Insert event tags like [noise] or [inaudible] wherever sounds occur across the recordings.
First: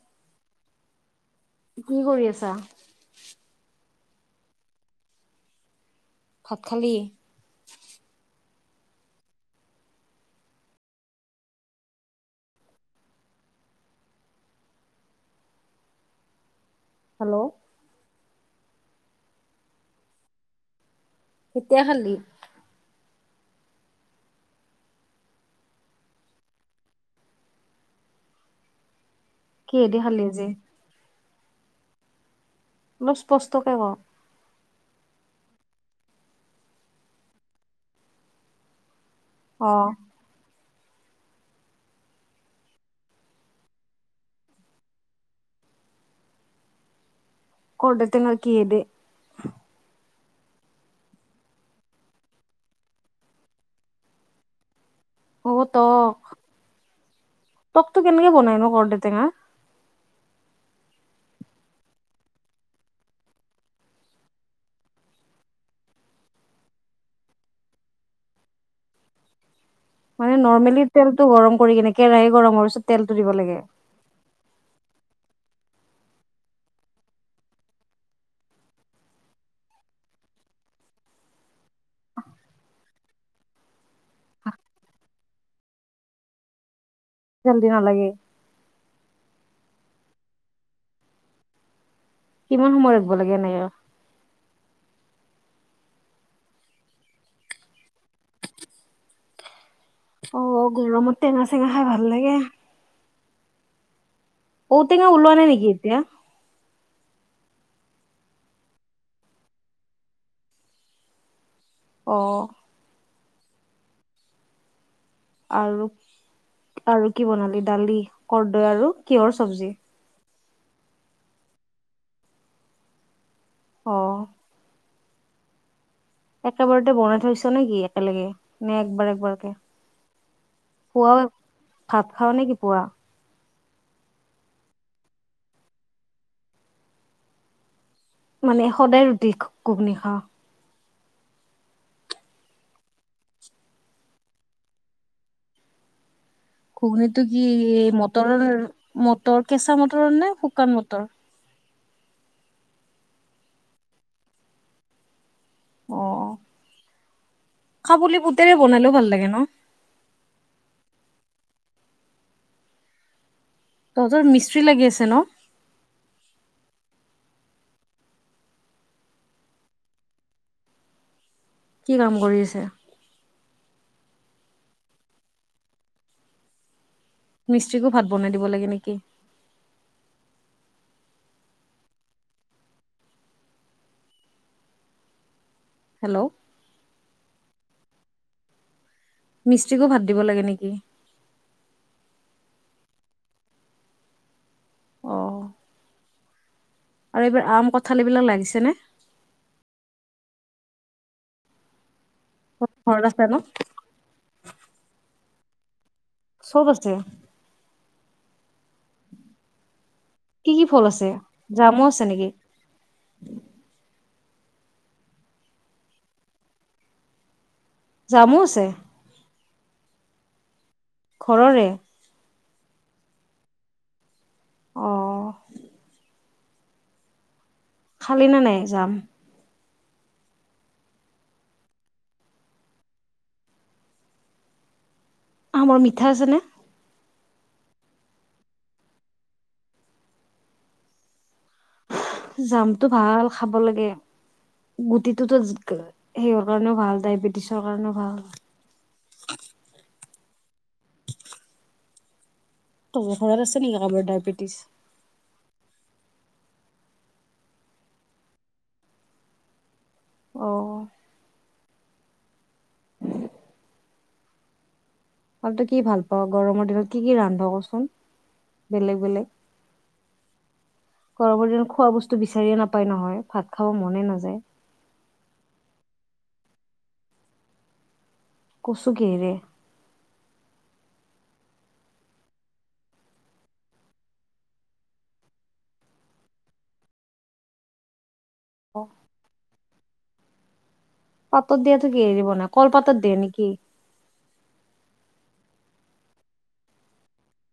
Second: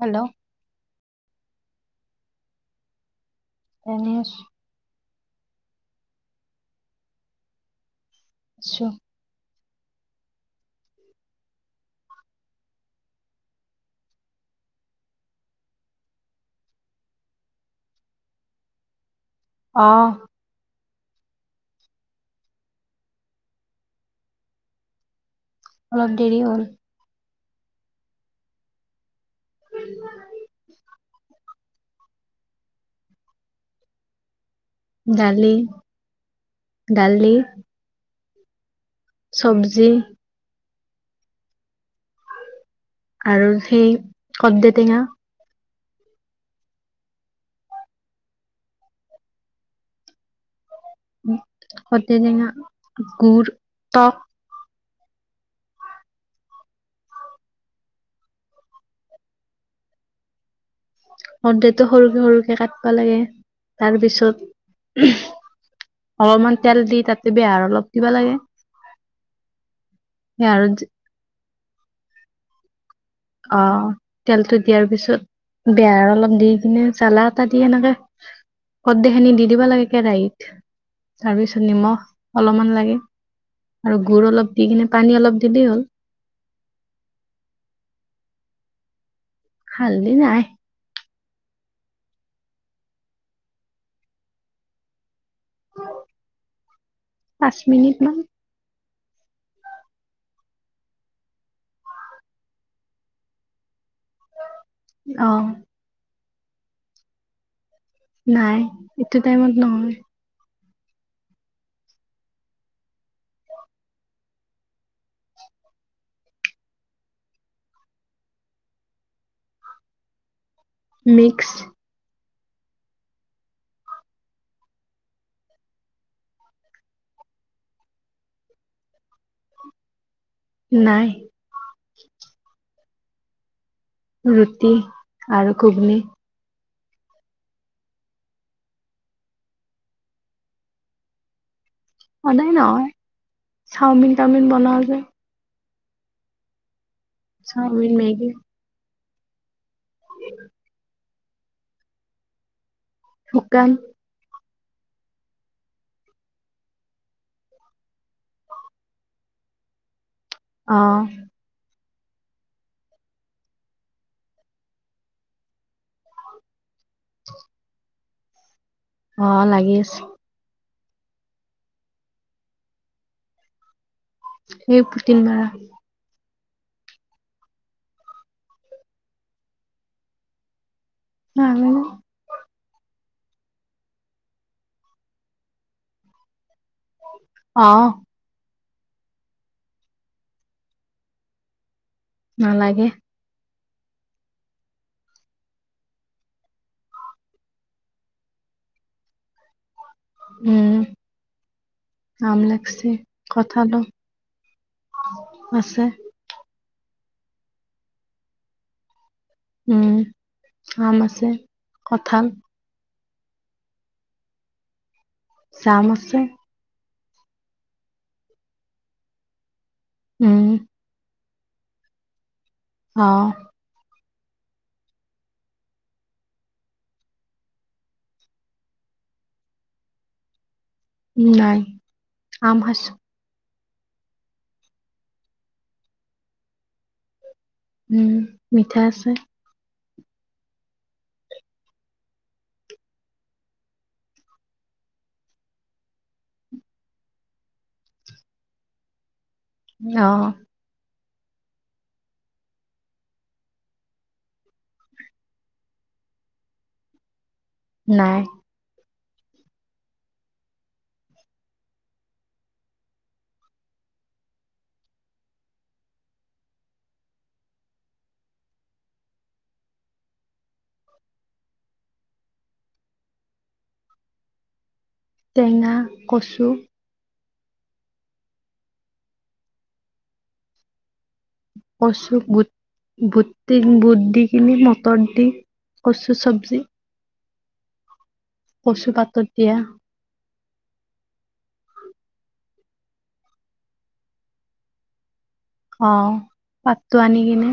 Hello? কি কৰি আছা। এনে আছোঁ। ভাত খালী? খাইছো। হেল্ল'? আহ। কেতিয়া খালি? অলপ দেৰি হ'ল। কিহে দি খালি আজি? অলপ স্পষ্টকে ক'। ডালি, ডালি। অ'। চব্জি আৰু সেই কদ্দে টেঙা। কৰডে তেঙাৰ কিহেদি? কদ্দে তেঙা, গুড়, টক। অ', টক টকটো কেনেকে বনাইনো কৰৰ্দে টেঙা? কদ্দেটো সৰুকে সৰুকে কাটিবা লাগে তাৰপিছত অলপমান তেল দি তাতে বেহাৰ অলপ দিবা লাগে। মানে বেহাৰত নৰ্মেলি তেলটো গৰম কৰি কেনে কেৰাহী গৰম হোৱাৰ পিছত তেলটো দিব লাগে। অ', তেলটো দিয়াৰ পিছত তাৰ পিছত বেহাৰ অলপ দি কিনে জালা এটা দি এনেকে কৰ্দেখিনি দি দিব লাগে কেৰাহীত তাৰপিছত নিমখ অলপমান লাগে আৰু গুড় অলপ দি কিনে পানী অলপ দিলেই হ'ল। জলদি নালাগে। হালদি নাই। কিমান সময় লখিব লাগে নাই আৰু? পাঁচ মিনিট মান। অ', গৰমত টেঙা চেঙা খাই ভাল লাগে। ঔটেঙা অ উলোৱা নাই নেকি এতিয়া? নাই, এইটো টাইমত নহয়। অ'। আৰু, আৰু কি বনালি দালি, কৰদৈ আৰু কিহৰ চব্জি? মিক্স। অ'। একেবাৰতে বনাই থৈছ নে কি, একেলগে, নে একবাৰ একবাৰকে। নাই। পুৱাও ভাত খাও নে কি পুৱা? ৰুটি আৰু ঘুগনি। মানে সদায় ৰুটি ঘূগনি খাৱ? সদায় নহয় চাওমিন তাওমিন বনোৱা যাই। ঘুগনিটো কি চাওমিন মেগী মটৰৰ মটৰ, কেঁচা মটৰৰ নে শুকান মটৰ? শুকান। অ'। কাবুলি বুতেৰে বনালেও ভাল লাগে ন? অ'। তহঁতৰ মিস্ত্ৰী লাগি আছে ন? [inaudible] অ', লাগি আছে। কি কাম কৰি আছে? সেই পুটিন মাৰা। মিস্ত্ৰীকো ভাত বনাই দিব লাগে নেকি? হ হেল্ল' অ। মিস্ত্ৰীকো ভাত দিব লাগে নেকি? নালাগে। অ। আৰু এইবাৰ আম, কঠাল এইবিলাক লাগিছেনে? উম। আম লাগছি, ঘৰত আছে ন কঠালো আছে। চব আছে। উম। কি, কি ফল আছে? জামো আছে কঠাল নেকি? জাম আছে। জামো আছে? উম। ঘৰৰে। অ। অ খালি নে নাই জাম? নাই। আম খাইছোঁ। আমৰ মিঠা আছে না? উম, মিঠা আছে। জামটো ভাল। খাব লাগে। গুটিটোতো সেইৰ কাৰণেও ভাল ডায়বেটিছৰ কাৰণেও ভাল। অঅ। তোৰ ঘৰত আছে নেকি কাৰোবাৰ ডায়বেটিছ? নাই। অ। আৰু তই কি ভাল পা? গৰমৰ দিনত কি-কি ৰান্ধা কচোন, বেলেগ-বেলেগ। গৰমৰ দিনত খোৱা বস্তু বিচাৰিয়ে নাপায় নহয়। ভাত খাব মনে নাযায়। টেঙা, কচু। কচু কিহেৰে? কচু বুট, বুট, বুট দি কিনি, মটৰ দি কচু চব্জি। কচু পাতত দিয়া। পাতত দিয়াটো কিহেৰে বনা? কলপাতত দিয়ে নেকি? অ, পাতটো আনি কিনে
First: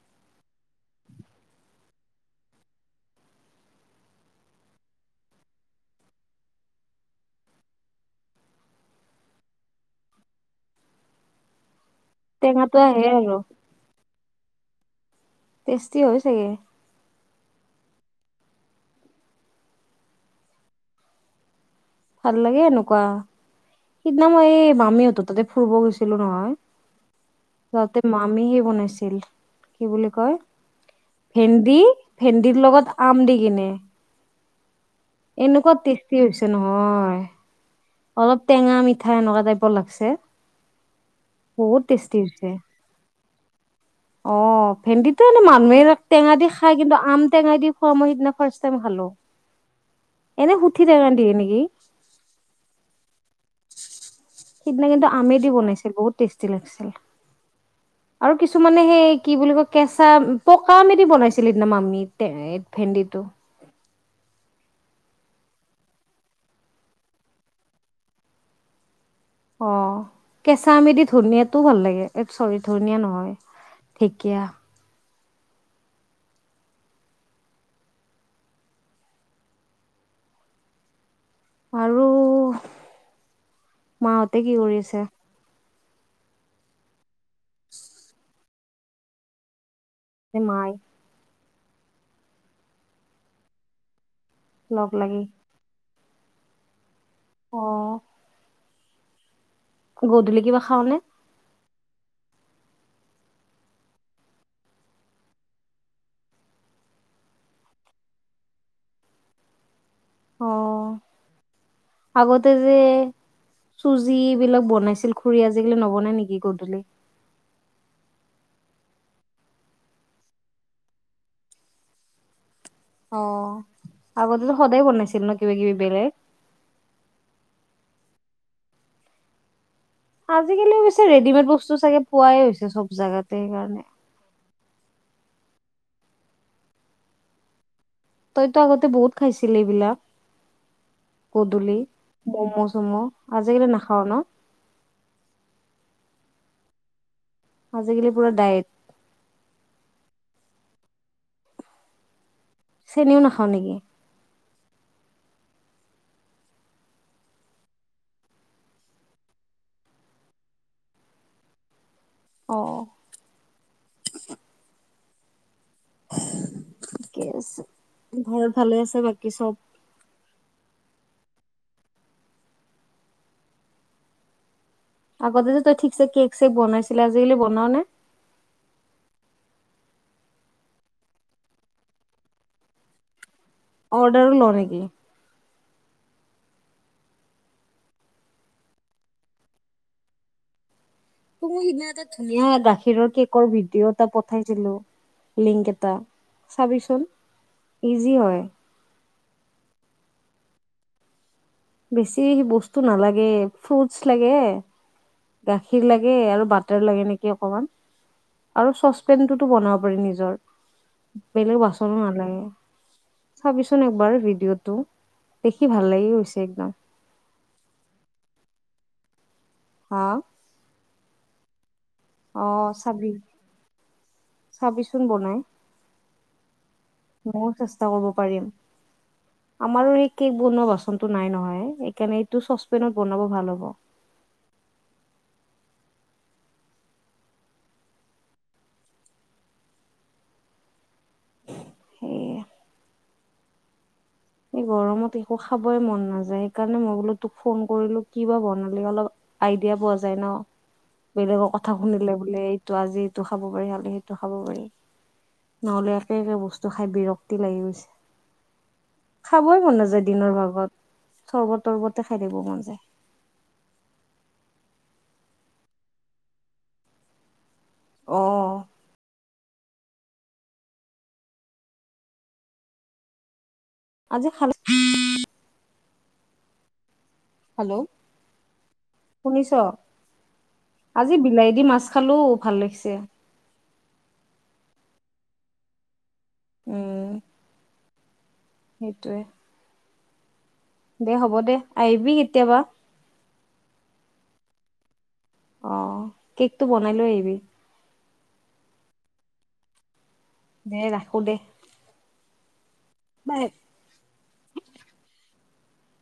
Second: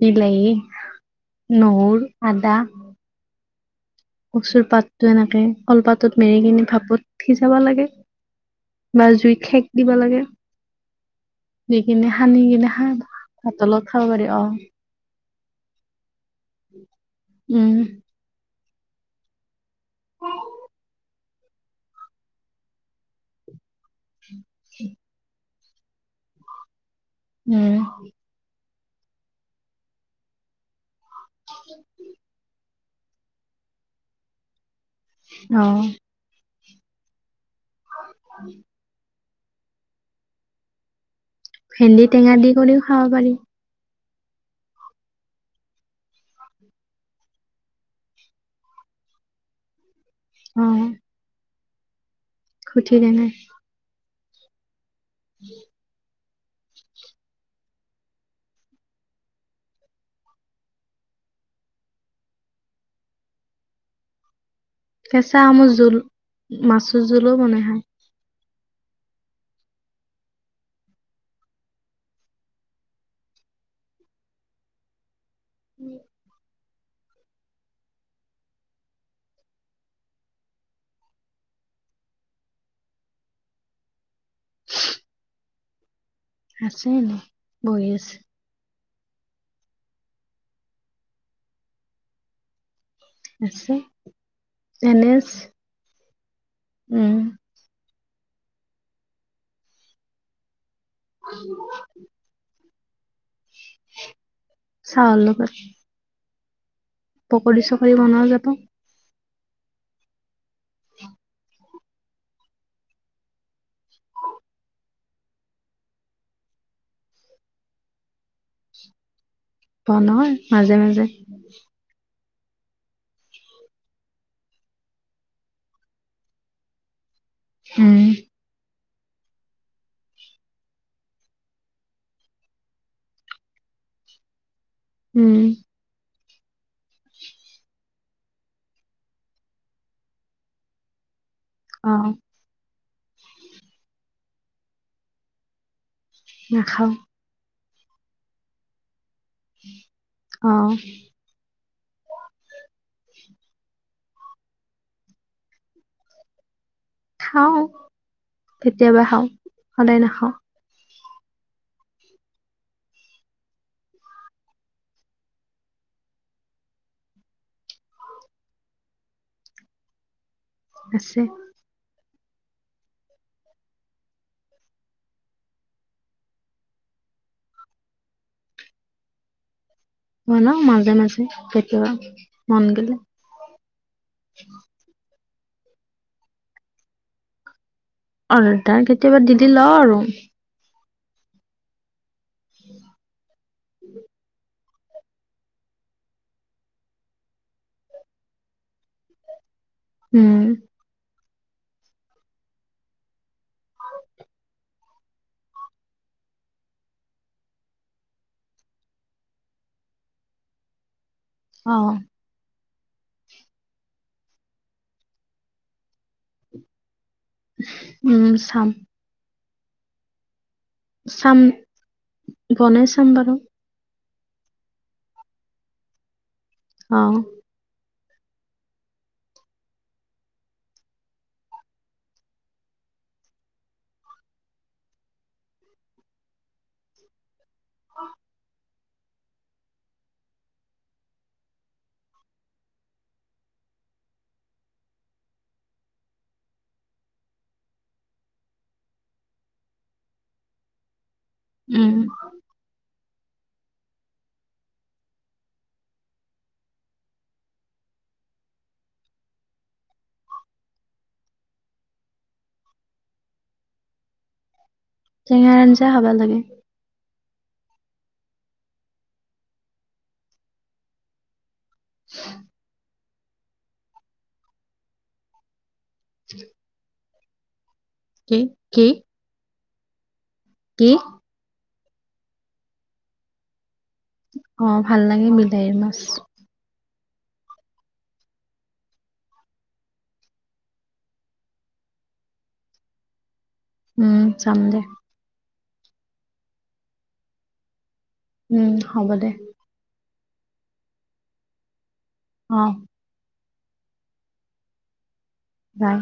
বিলাহী, নহৰু, আদা কচুৰ পাতটো এনেকে কলপাতত মেৰি কিনে ভাপত সিজাব লাগে বা জুইত খেক দিবা লাগে। স কিনে সানি কিনে টেঙাটো খাং। আহে আৰু ভাতৰ লগত খাব পাৰি। অ। টেষ্টি হয়। চাগে উম। [inaudible] ভাল লাগে এনেকুৱা সিদনা খন মই এই মামীহঁতৰ তাতে ফুৰব' গৈছিলো নহয়। উম যাওঁতে মামী হেই বনাইছে। কি বুলি কয় ভেন্দি ভেন্দিৰ লগত আম দি কিনে। অ এনকোবা তেছতি হয়ছে। চে নহয়। অলপ টেঙা মিঠা এনেকুৱা টাইপৰ লাগছে। বহুত ভেন্দি টেষ্টি টেঙা হৈছে দি কৰিও খাব পাৰি। অ ভেন্দিটো এনে মানুহে টেঙা দি খাই কিন্তু আম টেঙা দি খোৱা মই সিদিনা ফাৰচ টাইম খালো। এনে অ সুঠি টেঙা দিয়ে নেকি? খুঠি টেঙাৰ। [inaudible] সিদিনা কিন্ত আমেদি বনাইছিল বহুত টেষ্টি লাগছিল আৰু কিছুমানে সেই কি বুলি কয় কেঁচা পকা আমদি বনাইছিল মামি ভেনদি তো। কেঁচা আমৰ জোল মাছুৰ জোলো বনাই খায়। অ কেঁচা আমেদি ধনিয়াতো টোৱ ভাল লাগে চৰি ধনিয়া নহয় ঢেকীয়া। [inaudible] আৰু মাহঁতে কি কৰি আছে? আছে নাই? বহি আছে। মাই আছে। লগ এনে লাগি আছে। উম। অ। গধূলি কিবা খাওঁনে? [inaudible] চাহৰ লগত। পকৰী চকৰি বনোৱা যাব। অ। [inaudible] আগতে যে চুজি বিলাক বনাইছিল খুৰী আজিকালি নবনাই নেকি গধূলি? বনয় মাজে মাজে। অ আগতেতো সদায় বনাইছিল ন কিবা কিবি বেলেগ? উম। আজালি অবছে ৰেডিমেড বস্তু চাগে পোৱাই হৈছে চব জাগাতে। উম। তইতো আগতে বহুত খাইছিল এইবিলাক? গধুলি অ ম'ম চমু আজিকালি নাখাও ন নাখাওঁ। আজিকালি পুৰা ডাইট। অ হয় নেকি। খাও কেতিয়াবা খাও সদায় নাখাও। আহ থিকে আছে ঘৰত ভালে আছে বাকী চব আছে আগতে যে তই ঠিকছে কেক চেক বনাইছিলি আজি কালি বনাঅ নে? হ ন মাজে মাজে কেতিয়াবা মন গলে। অৰ্ডাৰো ল নেকি? অৰ্ডাৰ কেতিয়াবা দি দিল লও আৰু ত সেইদিনা তাত ধুনীয়া গাখীৰৰ কেকৰ ভিডিঅ' এটা পঠাইছিলো। লিংক এটা চাবিচোন ইজি হয়। উম। বেছি বস্তু নালাগে ফ্ৰুটচ লাগে গাখীৰ লাগে আৰু বাটাৰ লাগে নেকি অকমান আৰু চচপেনটোতো বনাব পাৰি নিজৰ। বেলেগ অ বাচনো নালাগে। চাবিচোন একবাৰ ভিডিঅ'তটো দেখি ভাল লাগি গৈ হৈছে একদম উম চাম। হ চাম বনাই চাম চাবি বাৰু চাবিচোন বনাই অ মও চেছ কৰিব পাৰিম আমাৰো এই কেক বনোৱা বাচন নাই নহয় সেইকাৰণে এইটো চচপেনত বনাব ভাল হ'ব। অ সেয়ে এই গৰমত একো খাবই মন নাযায় সেইকাৰণে মই বোলো তোক ফোন কৰিলো ক বা বনালি অলপ আইডিয়া পোৱা যায় ন। বেলেগৰ কথা উম শুনিলে বোলে এইটো আজি। টো খাব পাৰি হ'লে সেইটো খাব পাৰি নহ'লে একে একে বস্তু খাই বিৰক্তি লাগি গৈছে। খাবই মন নাযায় দিনৰ ভাগত চৰ্বত তৰ্বতে খাই থাকিব মন যায়। টেঙাৰ আঞ্জা খাব লাগে। আহ। আজি খালে। হেল্ল' কি কি শুনিছ। কি? আজি বিলাহী দি মাছ খালো ভাল লাগিছে। অ ভাল লাগে বিলাহীৰ মাছ। অঁ সেইটোৱে দে হ'ব দে আহিবি কেতিয়াবা উম জাম দে অ কেকটো বনাই লৈ আহিবি উম হ'ব দে। দে ৰাখো দে। অ। বাই। বাই।